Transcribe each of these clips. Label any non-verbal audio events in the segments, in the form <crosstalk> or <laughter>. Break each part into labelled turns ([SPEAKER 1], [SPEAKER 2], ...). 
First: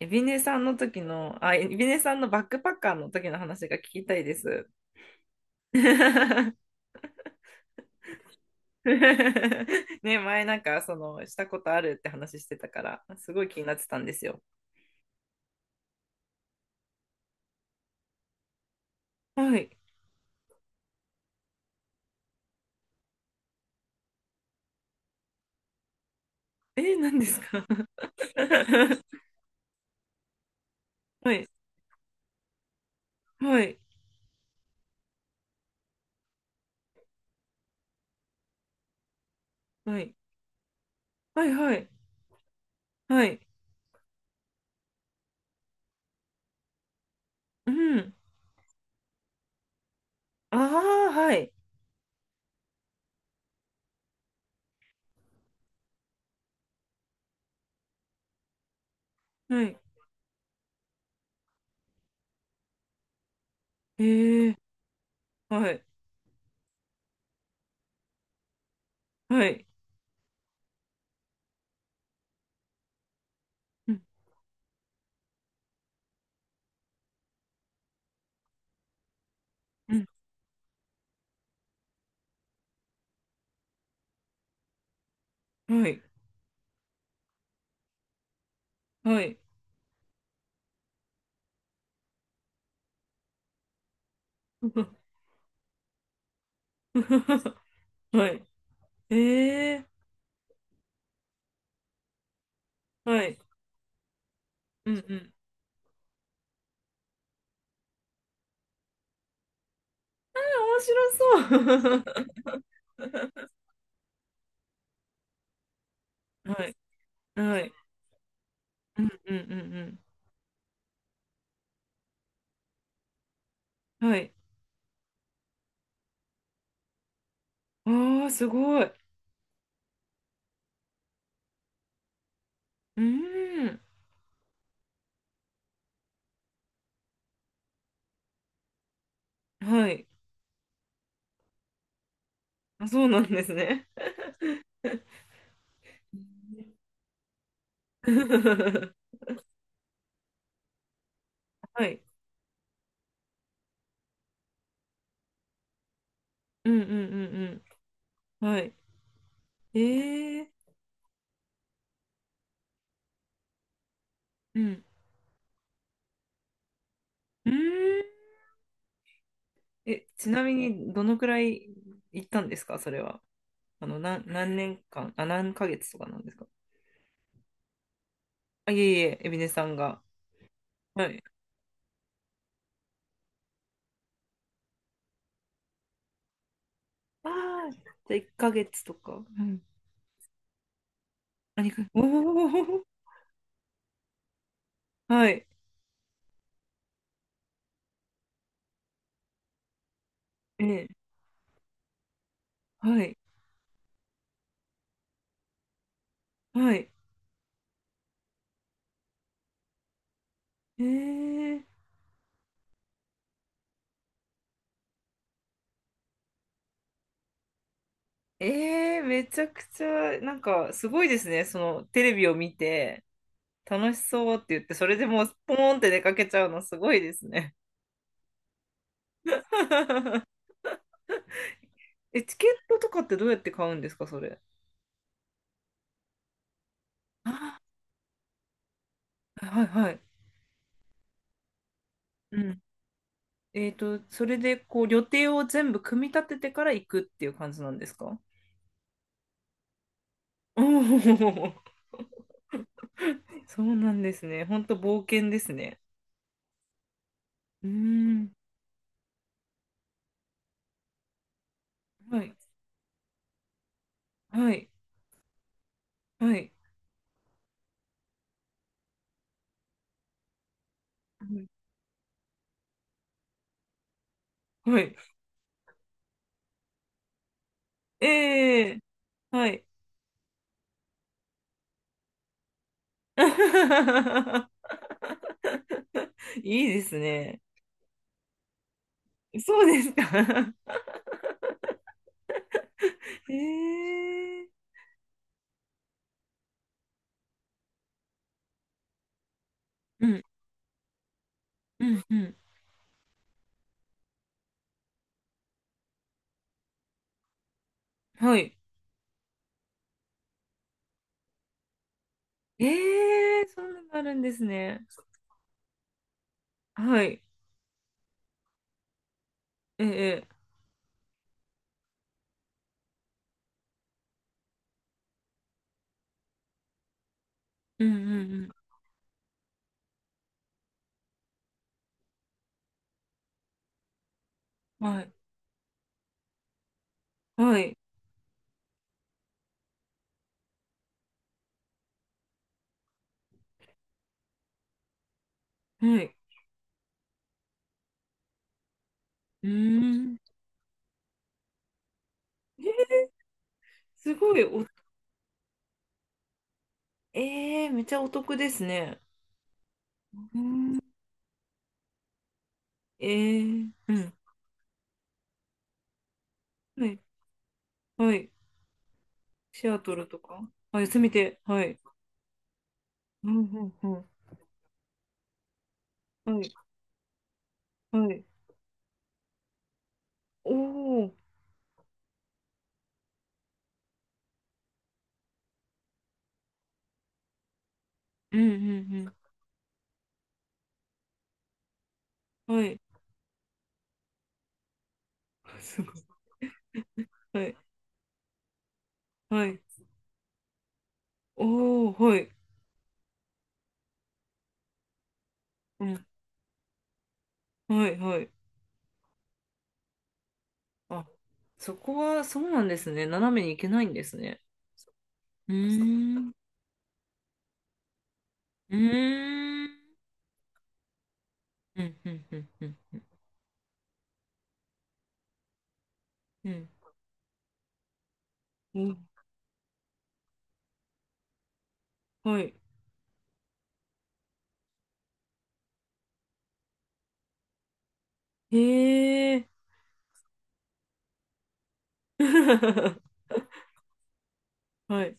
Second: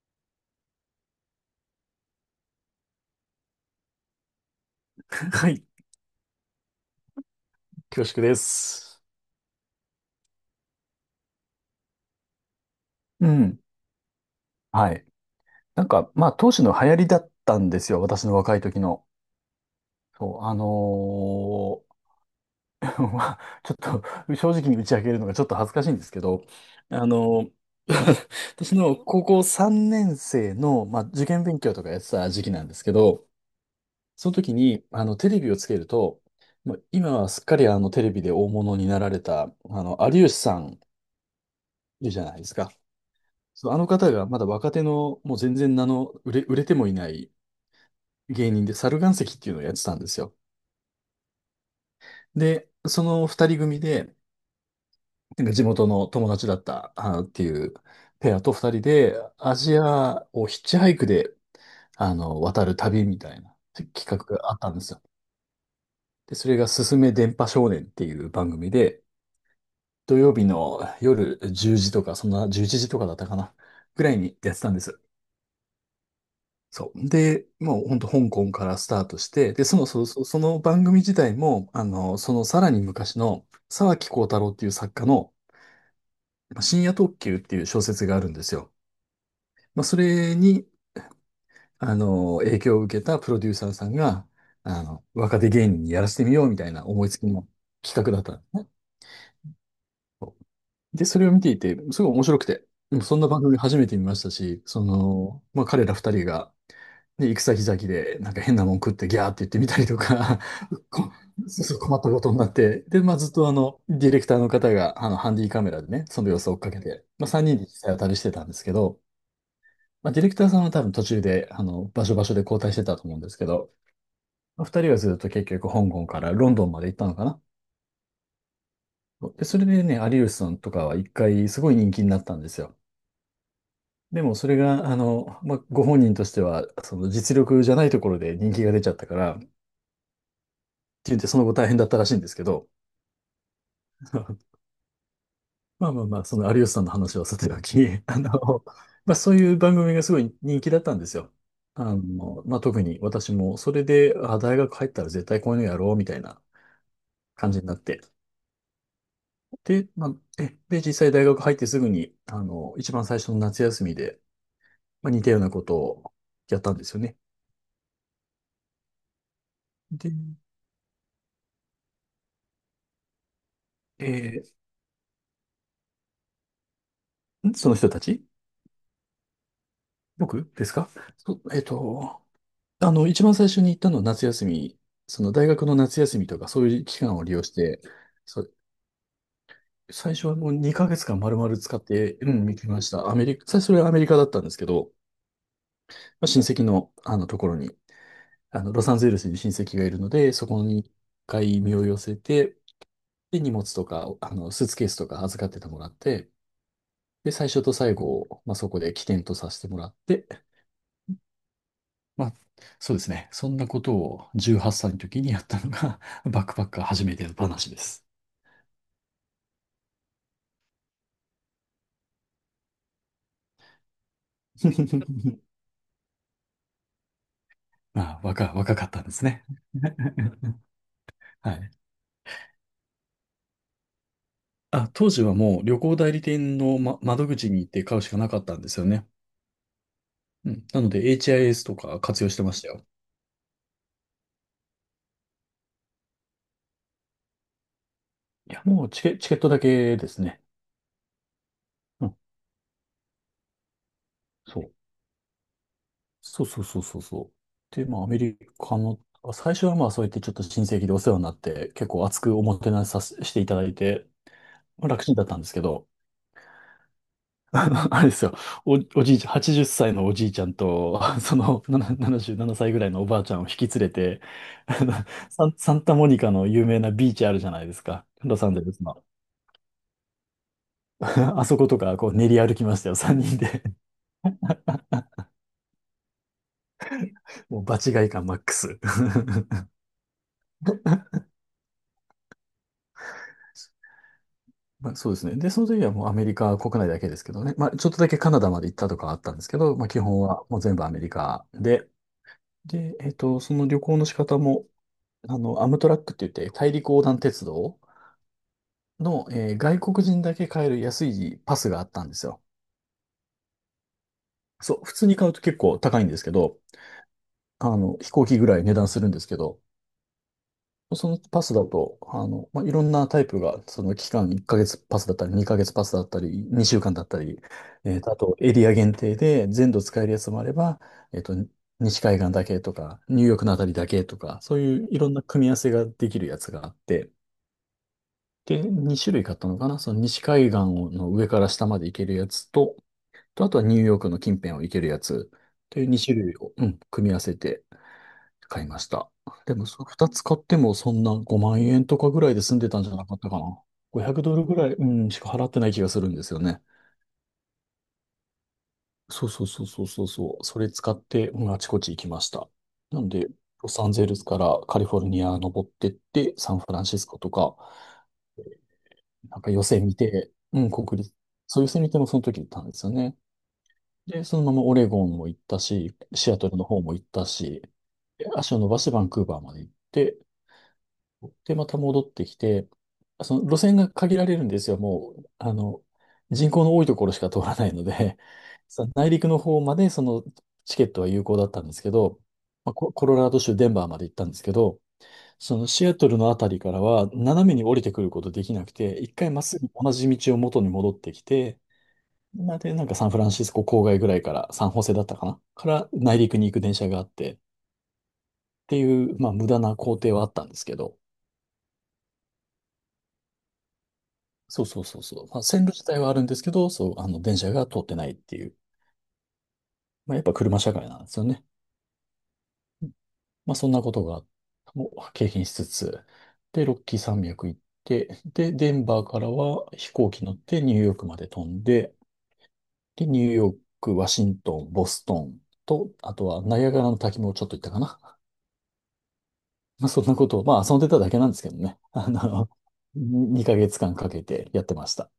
[SPEAKER 1] エビネさんの時の、あ、エビネさんのバックパッカーの時の話が聞きたいです。
[SPEAKER 2] はい。
[SPEAKER 1] <laughs>
[SPEAKER 2] 恐縮です。
[SPEAKER 1] ね、前なんか、その、したことあるって話してたから、
[SPEAKER 2] う
[SPEAKER 1] すごい
[SPEAKER 2] ん。
[SPEAKER 1] 気になってたんですよ。
[SPEAKER 2] はい。なんか、まあ、当時の流行りだったんですよ。私の若い時の。
[SPEAKER 1] はい。
[SPEAKER 2] そう、<laughs> まあ、ちょっと、正直に打ち明けるのがちょっと恥ずかしいんですけど、
[SPEAKER 1] え、
[SPEAKER 2] あ
[SPEAKER 1] 何です
[SPEAKER 2] のー
[SPEAKER 1] か？ <laughs>
[SPEAKER 2] <laughs> 私の高校3年生の、まあ、受
[SPEAKER 1] は
[SPEAKER 2] 験
[SPEAKER 1] い、
[SPEAKER 2] 勉強とかやってた時期なんですけど、
[SPEAKER 1] はい、
[SPEAKER 2] その時に、テレビをつけると、まあ、今はすっかりテレビで大物になられた、
[SPEAKER 1] はい、
[SPEAKER 2] 有吉さん
[SPEAKER 1] はい、はい、
[SPEAKER 2] いるじゃないですか。
[SPEAKER 1] はい、
[SPEAKER 2] そう、あの方がまだ若手の、もう全然名の売れてもいない
[SPEAKER 1] うん。
[SPEAKER 2] 芸人で、猿岩石っていうのをやってたんですよ。
[SPEAKER 1] ああ、はい、
[SPEAKER 2] で、その二人組で、なんか地元の友達だったあーっていうペアと二人で、ア
[SPEAKER 1] はい、
[SPEAKER 2] ジアをヒッチハイクで、渡る旅みたいな
[SPEAKER 1] え
[SPEAKER 2] 企画があ
[SPEAKER 1] ー、
[SPEAKER 2] ったんですよ。
[SPEAKER 1] はい、
[SPEAKER 2] で、それがすすめ電波少年っていう番組で、
[SPEAKER 1] はい、
[SPEAKER 2] 土曜日の夜10時とか、そんな11時とかだったかな、
[SPEAKER 1] うん、
[SPEAKER 2] ぐらいにやってたんです。そう。で、もう本当香港からスタートして、で、その、
[SPEAKER 1] うん、
[SPEAKER 2] そ、そその番組自体も、そのさらに昔の沢木耕太郎っていう作家の
[SPEAKER 1] はい、
[SPEAKER 2] まあ深夜特急っていう小説があるんですよ。
[SPEAKER 1] はい、
[SPEAKER 2] まあ、それに、影響を受けたプロデューサーさんが、若手芸人にやらせてみようみたいな思いつきの
[SPEAKER 1] <laughs>
[SPEAKER 2] 企画
[SPEAKER 1] は
[SPEAKER 2] だ
[SPEAKER 1] い、
[SPEAKER 2] った。
[SPEAKER 1] え
[SPEAKER 2] で、それを見ていて、すごい面白くて、でも
[SPEAKER 1] ー、
[SPEAKER 2] そん
[SPEAKER 1] は
[SPEAKER 2] な
[SPEAKER 1] い、
[SPEAKER 2] 番組初めて見ましたし、
[SPEAKER 1] うん、うん。
[SPEAKER 2] まあ彼ら二人が、で、行く先々で、なんか変なもん食ってギャーって言ってみたりとか、
[SPEAKER 1] 面
[SPEAKER 2] <laughs> こ
[SPEAKER 1] 白
[SPEAKER 2] そうそう困
[SPEAKER 1] そ
[SPEAKER 2] っ
[SPEAKER 1] う。
[SPEAKER 2] たことになって、で、まあ、ずっと
[SPEAKER 1] <laughs>
[SPEAKER 2] ディレクターの方が、ハンディカメラでね、その様子を追っ
[SPEAKER 1] は
[SPEAKER 2] か
[SPEAKER 1] い。
[SPEAKER 2] けて、まあ、3人
[SPEAKER 1] は
[SPEAKER 2] で実
[SPEAKER 1] い。
[SPEAKER 2] 際当たりしてたんですけど、
[SPEAKER 1] うんうんうん
[SPEAKER 2] まあ、ディレクターさんは多分途中で、場所場所で交代してたと思うんですけど、
[SPEAKER 1] うん。はい。
[SPEAKER 2] まあ、2人はずっと結局香港からロンドンまで行ったのかな。
[SPEAKER 1] ああ、すごい。う
[SPEAKER 2] で、それでね、有吉さんとかは一回すごい人気になったんですよ。
[SPEAKER 1] ーん。
[SPEAKER 2] でもそれが、まあ、ご本人としては、その実力じゃないところで人気が出ちゃったから、って
[SPEAKER 1] はい。
[SPEAKER 2] 言ってその後大変だったらしいんですけど、
[SPEAKER 1] あ、そうなんですね。
[SPEAKER 2] <laughs> まあまあ
[SPEAKER 1] <laughs> う
[SPEAKER 2] まあ、その有
[SPEAKER 1] ん、
[SPEAKER 2] 吉さんの話はさておき、あの、まあそういう番組がすごい人気だったんですよ。
[SPEAKER 1] はい。
[SPEAKER 2] まあ特に私も、それで、あ、大学入ったら絶対こういうのやろう、みたいな
[SPEAKER 1] うんうんう
[SPEAKER 2] 感じにな
[SPEAKER 1] ん
[SPEAKER 2] って。
[SPEAKER 1] うん。はい。
[SPEAKER 2] で、ま
[SPEAKER 1] え
[SPEAKER 2] あ、
[SPEAKER 1] え、
[SPEAKER 2] で、実際大学入ってすぐに、一番最初の夏休みで、
[SPEAKER 1] うん。
[SPEAKER 2] まあ似たようなことをやったんですよね。
[SPEAKER 1] うーん。え、
[SPEAKER 2] で、
[SPEAKER 1] ちなみに、どのくらい行ったんですか、それは。あの、なん、
[SPEAKER 2] え
[SPEAKER 1] 何年間、あ、何ヶ月とかなんですか？
[SPEAKER 2] その人たち。
[SPEAKER 1] あ、いえいえ、エビネさんが。
[SPEAKER 2] 僕ですか？
[SPEAKER 1] はい。
[SPEAKER 2] そえっと、一番最初に行ったのは夏休み、その大学の夏休みとかそういう期間を利用し
[SPEAKER 1] ああ、じ
[SPEAKER 2] て、
[SPEAKER 1] ゃあ1
[SPEAKER 2] そ、
[SPEAKER 1] ヶ月とか。うん。
[SPEAKER 2] 最初はもう2ヶ月間丸々
[SPEAKER 1] あ、に
[SPEAKER 2] 使っ
[SPEAKER 1] かげつ、
[SPEAKER 2] て、うん、行きま
[SPEAKER 1] お
[SPEAKER 2] した。アメリカ、最初はアメリカだったんですけど、
[SPEAKER 1] お、<laughs> はい。
[SPEAKER 2] まあ親戚の、あのところに、ロサンゼルスに親戚がいるので、そこ
[SPEAKER 1] え
[SPEAKER 2] に
[SPEAKER 1] え、
[SPEAKER 2] 一回身を寄せて、
[SPEAKER 1] はい、
[SPEAKER 2] で、荷物とか、スーツケースとか預かっててもらって、
[SPEAKER 1] はい。
[SPEAKER 2] で、最初と最後を、まあ、そこで起点とさせてもらって、
[SPEAKER 1] ええ、
[SPEAKER 2] まあ、そうですね。そんなことを18歳の時にやったのが、<laughs> バックパッカー初めての話です。
[SPEAKER 1] ええ、めちゃくちゃ、なんか、すごいですね。その、テレビを見て、楽しそうって言って、それでもう、
[SPEAKER 2] <laughs>
[SPEAKER 1] ポーンって出かけちゃうの、すごいですね。
[SPEAKER 2] まあ、若かったんですね。
[SPEAKER 1] <laughs>
[SPEAKER 2] <laughs> はい。
[SPEAKER 1] え、チケットとかってどうやって買うんですか、それ？
[SPEAKER 2] あ、当時はもう旅行代理店の、
[SPEAKER 1] <gasps>
[SPEAKER 2] 窓口
[SPEAKER 1] あ、
[SPEAKER 2] に行って買うしかなかったんですよね。
[SPEAKER 1] はい、はい。
[SPEAKER 2] うん。なので HIS とか活用し
[SPEAKER 1] う
[SPEAKER 2] てまし
[SPEAKER 1] ん。
[SPEAKER 2] たよ。
[SPEAKER 1] えっと、それで、こう、予定を全部組み立ててから行くっていう感じなんですか？
[SPEAKER 2] いや、もうチケットだけですね。
[SPEAKER 1] おお、
[SPEAKER 2] うん。
[SPEAKER 1] <laughs> そうなんですね。
[SPEAKER 2] そ
[SPEAKER 1] 本
[SPEAKER 2] う。
[SPEAKER 1] 当冒険ですね。
[SPEAKER 2] そうそうそうそうそ
[SPEAKER 1] うー
[SPEAKER 2] う。で、まあ、アメ
[SPEAKER 1] ん。
[SPEAKER 2] リカの、最初はまあ、そうやってちょっと親戚でお世話になって、結構熱
[SPEAKER 1] はい、
[SPEAKER 2] くおもてなしさせしていただいて、
[SPEAKER 1] はい、
[SPEAKER 2] まあ楽ちんだったんですけど、
[SPEAKER 1] はい。
[SPEAKER 2] <laughs> あれですよ。お、おじいちゃん、80歳のおじいちゃんと、<laughs>
[SPEAKER 1] う
[SPEAKER 2] そ
[SPEAKER 1] ん、
[SPEAKER 2] の、77歳ぐらいのおばあちゃんを引き連れて、<laughs>
[SPEAKER 1] は
[SPEAKER 2] あの、
[SPEAKER 1] い。
[SPEAKER 2] サンタモニカの有名なビーチあるじゃないですか。ロサンゼ
[SPEAKER 1] え
[SPEAKER 2] ル
[SPEAKER 1] え、
[SPEAKER 2] スの。
[SPEAKER 1] はい。
[SPEAKER 2] <laughs> あそことか、こう練り歩きましたよ、3人で。
[SPEAKER 1] <laughs> いいですね。
[SPEAKER 2] <laughs> もう場違い感マックス。
[SPEAKER 1] そうですか。
[SPEAKER 2] <laughs>
[SPEAKER 1] <laughs> ええ、
[SPEAKER 2] まあ、そうですね。で、その時はもうアメリカ国内だけですけどね。まあ、ちょっとだけカナダまで行ったとかあったんですけど、まあ、基
[SPEAKER 1] う
[SPEAKER 2] 本
[SPEAKER 1] ん、
[SPEAKER 2] はもう全部アメリカ
[SPEAKER 1] う
[SPEAKER 2] で、
[SPEAKER 1] ん、うん。
[SPEAKER 2] で、その旅行の仕方も、アムトラックって言って大陸横断鉄道
[SPEAKER 1] はい。
[SPEAKER 2] の、外国人だけ買える安いパスがあったんですよ。
[SPEAKER 1] ええ、そんなのあるんです
[SPEAKER 2] そう、
[SPEAKER 1] ね。
[SPEAKER 2] 普通に買うと結構高いんですけど、
[SPEAKER 1] はい。
[SPEAKER 2] 飛行機ぐらい値段するんですけど、
[SPEAKER 1] ええ、
[SPEAKER 2] そのパスだと、まあ、いろんなタイプが、その期間1ヶ月パスだったり、2ヶ月パスだったり、2週間だったり、
[SPEAKER 1] うん、う
[SPEAKER 2] あと
[SPEAKER 1] ん、
[SPEAKER 2] エリア限定で全土使えるやつもあれば、えっと、西海岸だけとか、ニューヨークのあたりだけとか、そう
[SPEAKER 1] う
[SPEAKER 2] い
[SPEAKER 1] ん。
[SPEAKER 2] うい
[SPEAKER 1] は
[SPEAKER 2] ろ
[SPEAKER 1] い。
[SPEAKER 2] んな組み合わせができるやつがあって、
[SPEAKER 1] はい。
[SPEAKER 2] で、2種類買ったのかなその西海岸の上から下まで行けるやつと、あとはニューヨークの近辺を行けるやつという2
[SPEAKER 1] はい。
[SPEAKER 2] 種類を、うん、組み合わせて買いました。
[SPEAKER 1] うー
[SPEAKER 2] でも、その2つ
[SPEAKER 1] ん。
[SPEAKER 2] 買ってもそんな5万円とかぐらいで済ん
[SPEAKER 1] え
[SPEAKER 2] でた
[SPEAKER 1] ー、
[SPEAKER 2] んじゃなかったかな。
[SPEAKER 1] す
[SPEAKER 2] 500ド
[SPEAKER 1] ごい
[SPEAKER 2] ルぐ
[SPEAKER 1] お、
[SPEAKER 2] らい、うん、しか払ってない気がするんですよね。
[SPEAKER 1] えー、めちゃお得ですね。
[SPEAKER 2] そうそうそうそうそう
[SPEAKER 1] う
[SPEAKER 2] そう。それ
[SPEAKER 1] ん、
[SPEAKER 2] 使って、うん、あちこち行きました。な
[SPEAKER 1] え
[SPEAKER 2] んで、
[SPEAKER 1] ー、
[SPEAKER 2] ロサ
[SPEAKER 1] う
[SPEAKER 2] ンゼ
[SPEAKER 1] ん。
[SPEAKER 2] ルスからカリフォルニア登ってって、サンフラ
[SPEAKER 1] は
[SPEAKER 2] ンシ
[SPEAKER 1] い。
[SPEAKER 2] スコとか、
[SPEAKER 1] はい。
[SPEAKER 2] なんか寄
[SPEAKER 1] シア
[SPEAKER 2] せ
[SPEAKER 1] ト
[SPEAKER 2] 見
[SPEAKER 1] ルと
[SPEAKER 2] て、
[SPEAKER 1] か。
[SPEAKER 2] うん、
[SPEAKER 1] あ、休
[SPEAKER 2] 国
[SPEAKER 1] み
[SPEAKER 2] 立、
[SPEAKER 1] て。
[SPEAKER 2] そ
[SPEAKER 1] は
[SPEAKER 2] ういう寄
[SPEAKER 1] い。
[SPEAKER 2] せ見てもその時行ったんですよね。
[SPEAKER 1] うん、うん、うん。
[SPEAKER 2] で、そのままオレゴンも行ったし、シア
[SPEAKER 1] は
[SPEAKER 2] ト
[SPEAKER 1] い。
[SPEAKER 2] ルの方も行ったし、
[SPEAKER 1] はい。
[SPEAKER 2] で足を伸ばしてバンクーバーまで行って、
[SPEAKER 1] おお、うん、
[SPEAKER 2] で、また戻ってきて、その路線が限られるんですよ。もう、人口の多いところしか通らないので、
[SPEAKER 1] う
[SPEAKER 2] <laughs> その内
[SPEAKER 1] ん、
[SPEAKER 2] 陸の方までそのチケットは有効だったんですけど、
[SPEAKER 1] うん。は
[SPEAKER 2] まあ、
[SPEAKER 1] い。
[SPEAKER 2] コロラド州デンバーまで行ったんですけど、そ
[SPEAKER 1] <laughs>
[SPEAKER 2] の
[SPEAKER 1] す
[SPEAKER 2] シ
[SPEAKER 1] ごい。
[SPEAKER 2] アトルのあたりからは
[SPEAKER 1] は
[SPEAKER 2] 斜め
[SPEAKER 1] い。
[SPEAKER 2] に降りてくることできなくて、一回まっ
[SPEAKER 1] は
[SPEAKER 2] す
[SPEAKER 1] い。
[SPEAKER 2] ぐ同じ道を元に戻ってきて、
[SPEAKER 1] おお、はい。
[SPEAKER 2] なので、なんかサンフランシスコ郊外ぐらいから、サンホセだったかなか
[SPEAKER 1] う
[SPEAKER 2] ら
[SPEAKER 1] ん。
[SPEAKER 2] 内陸に行く電車があって、っ
[SPEAKER 1] はい、はい。
[SPEAKER 2] ていう、まあ無駄な工程はあったんですけど、
[SPEAKER 1] あ、そこはそうなんですね。斜めに行けないんですね。
[SPEAKER 2] そうそうそうそう。まあ
[SPEAKER 1] う
[SPEAKER 2] 線路自体はあ
[SPEAKER 1] ー
[SPEAKER 2] るん
[SPEAKER 1] ん。
[SPEAKER 2] ですけど、そう、あの電車が通ってないっていう、
[SPEAKER 1] うーん。
[SPEAKER 2] まあやっぱ車社会なんですよね。
[SPEAKER 1] うん、うん、うん、うん、うん。
[SPEAKER 2] まあそんなことが、もう経験しつつ、
[SPEAKER 1] う
[SPEAKER 2] で、
[SPEAKER 1] ん、
[SPEAKER 2] ロッキー山脈行って、で、デンバーからは飛行機乗ってニューヨークまで飛んで、
[SPEAKER 1] はい。
[SPEAKER 2] で、ニューヨーク、ワシントン、ボストンと、あとはナイアガラの滝もちょっと行ったかな。
[SPEAKER 1] へえ。
[SPEAKER 2] まあ、そんなことを、まあ、遊んでただけなんですけどね。<laughs>
[SPEAKER 1] <laughs>
[SPEAKER 2] に2ヶ月間かけてやってまし
[SPEAKER 1] は
[SPEAKER 2] た。
[SPEAKER 1] い。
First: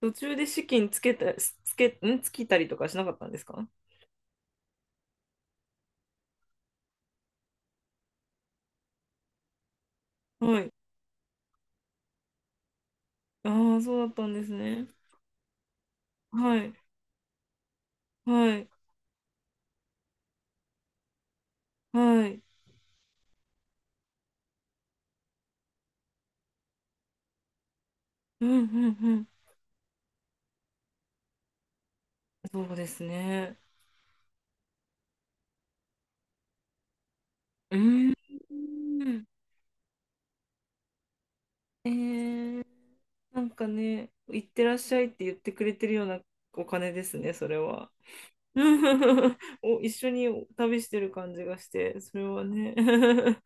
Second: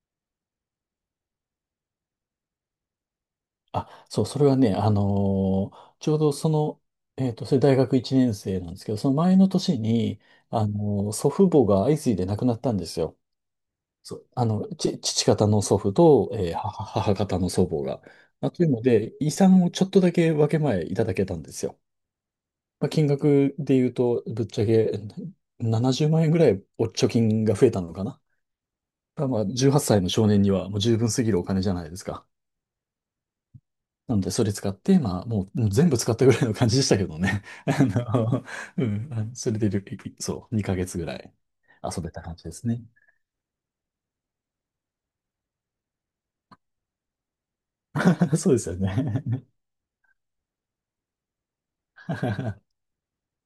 [SPEAKER 1] 途中で資金つけた、つけ、ん、つきたりとかしなかったんですか？
[SPEAKER 2] あ、そう、それはね、ちょうどその、それ大学1年生なんですけど、その前の年に、
[SPEAKER 1] はい。
[SPEAKER 2] 祖父母が相次いで亡くなったんですよ。
[SPEAKER 1] ああ、そうだっ
[SPEAKER 2] そ
[SPEAKER 1] た
[SPEAKER 2] う、
[SPEAKER 1] んですね。
[SPEAKER 2] 父方の祖父と、
[SPEAKER 1] はい。
[SPEAKER 2] 母方の祖母が。まあ、
[SPEAKER 1] は
[SPEAKER 2] とい
[SPEAKER 1] い。
[SPEAKER 2] うので、遺産をちょっとだけ分け前いただけたんですよ。
[SPEAKER 1] はい。
[SPEAKER 2] まあ、金額で言うと、ぶっちゃけ70万円ぐらいお貯金が増えたのかな。
[SPEAKER 1] うん、う
[SPEAKER 2] た
[SPEAKER 1] ん、
[SPEAKER 2] だまあ、18歳の少年にはもう十分すぎるお金じゃないですか。
[SPEAKER 1] そうですね。
[SPEAKER 2] なので、それ使って、まあ、もう全部使ったぐらいの感じでしたけどね。<laughs>
[SPEAKER 1] うー
[SPEAKER 2] うん、
[SPEAKER 1] ん。
[SPEAKER 2] あのそれでいる、そう、2ヶ月ぐらい
[SPEAKER 1] え
[SPEAKER 2] 遊べた感じで
[SPEAKER 1] ー、
[SPEAKER 2] すね。
[SPEAKER 1] なんかね、行ってらっしゃいって言ってくれてるようなお金ですね、それは。
[SPEAKER 2] <laughs> そうですよ
[SPEAKER 1] <laughs>
[SPEAKER 2] ね。
[SPEAKER 1] お、一緒に旅してる感じがして、それはね。
[SPEAKER 2] <laughs>
[SPEAKER 1] <laughs>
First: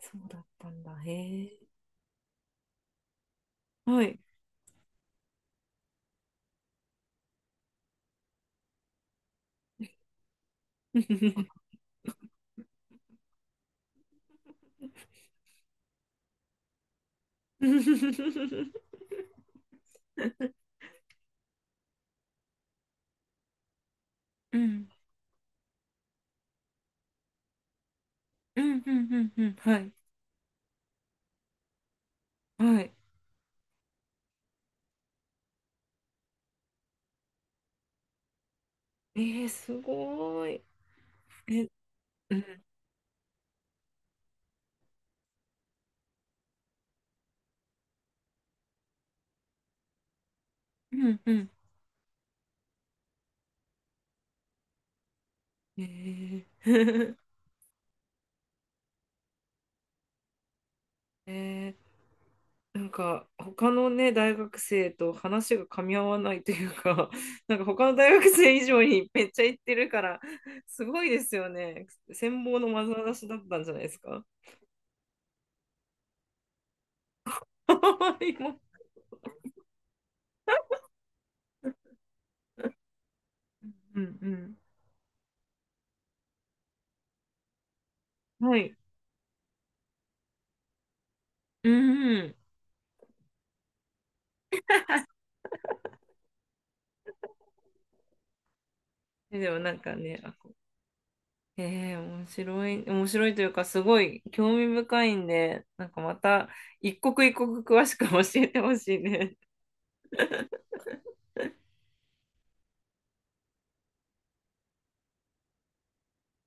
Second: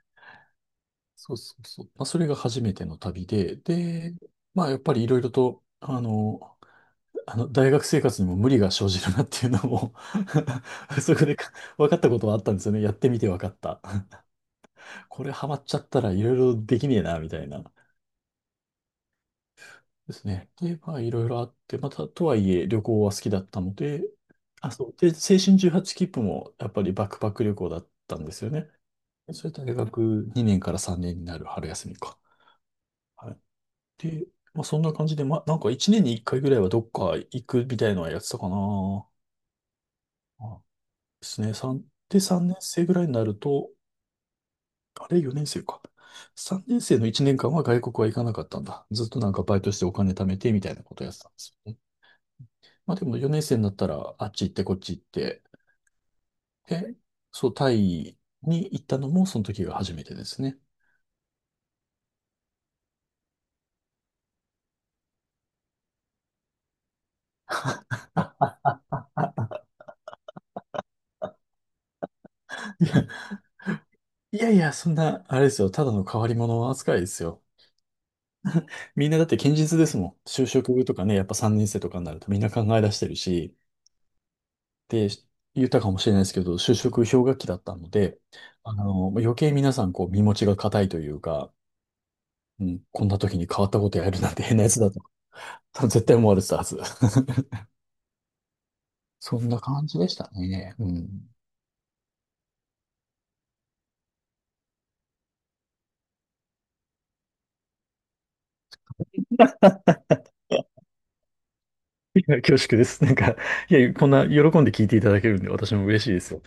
[SPEAKER 1] そうだったんだ。
[SPEAKER 2] そう
[SPEAKER 1] へ
[SPEAKER 2] そ
[SPEAKER 1] え。
[SPEAKER 2] うそう。まあ、それが初めての旅で、
[SPEAKER 1] は
[SPEAKER 2] で、
[SPEAKER 1] い。
[SPEAKER 2] まあ、やっぱりいろいろと、大学生活にも無理が生じるなっていうのも <laughs> そこでか
[SPEAKER 1] <laughs>
[SPEAKER 2] 分かったことはあったんですよね。やってみて分かった。<laughs> これハマっちゃったらいろいろできねえな、みたいな。
[SPEAKER 1] うん。
[SPEAKER 2] ですね。で、まあ、いろいろあって、また、とはいえ、旅行は好きだったので、
[SPEAKER 1] う
[SPEAKER 2] あ、
[SPEAKER 1] ん。
[SPEAKER 2] そう。で、青春18切符も、やっぱりバックパック旅行だったんですよ
[SPEAKER 1] う
[SPEAKER 2] ね。
[SPEAKER 1] ん。うん。う
[SPEAKER 2] それ
[SPEAKER 1] ん。
[SPEAKER 2] 大
[SPEAKER 1] はい。
[SPEAKER 2] 学2年から3年になる春休みか。
[SPEAKER 1] はい。
[SPEAKER 2] はい。で、まあ、そんな感じで、まあ、なんか1年に1回ぐらいはどっか行くみたいのはやってたかな。
[SPEAKER 1] えー、すご
[SPEAKER 2] あ、
[SPEAKER 1] い。
[SPEAKER 2] ですね。
[SPEAKER 1] え、
[SPEAKER 2] 3、で、
[SPEAKER 1] うん。
[SPEAKER 2] 3年生ぐらいになると、あれ、4年生か。3年生の1年間は外国は行かなかったんだ。ずっとなんかバイトしてお金貯めてみたいなこ
[SPEAKER 1] う
[SPEAKER 2] とやって
[SPEAKER 1] ん。
[SPEAKER 2] たん
[SPEAKER 1] う
[SPEAKER 2] で
[SPEAKER 1] ん。
[SPEAKER 2] す。まあでも4年生になったらあっち行ってこっち行って、
[SPEAKER 1] え
[SPEAKER 2] で、
[SPEAKER 1] ー <laughs>
[SPEAKER 2] そう、タイに行ったのもその時が初めてですね。
[SPEAKER 1] えー、なんか他のね大学生と話が噛み合わないというか、<laughs> なんか他の大学生以上にめっちゃ行ってるから、すごいですよね。羨望の眼差しだ
[SPEAKER 2] <laughs>
[SPEAKER 1] ったんじゃないですか？
[SPEAKER 2] いや、いやいや、そんな、あれですよ、ただの変わり者扱いですよ。
[SPEAKER 1] <laughs> 今
[SPEAKER 2] みんなだって堅実ですもん。就職とかね、やっぱ3年生とかになるとみんな考え出してるし、
[SPEAKER 1] うんう
[SPEAKER 2] で、言ったかもしれないですけど、就職氷河期だったので、
[SPEAKER 1] んはい。
[SPEAKER 2] 余計皆さんこう身持ちが固いというか、
[SPEAKER 1] うんうん。
[SPEAKER 2] うん、こんな時に変わったことやるなんて変なやつだと、<laughs> 多分絶対思われてたはず。<laughs> そ
[SPEAKER 1] で、
[SPEAKER 2] ん
[SPEAKER 1] でも
[SPEAKER 2] な
[SPEAKER 1] なん
[SPEAKER 2] 感
[SPEAKER 1] か
[SPEAKER 2] じでし
[SPEAKER 1] ね、
[SPEAKER 2] た
[SPEAKER 1] あ、こう、
[SPEAKER 2] ね。うん。
[SPEAKER 1] えー、面白い、面白いというか、すごい興味深いんで、なんかまた一刻一刻詳しく教えてほしいね。
[SPEAKER 2] いや、恐縮です。なんか、いや、こんな喜んで聞いていただけるんで、私も嬉しいですよ。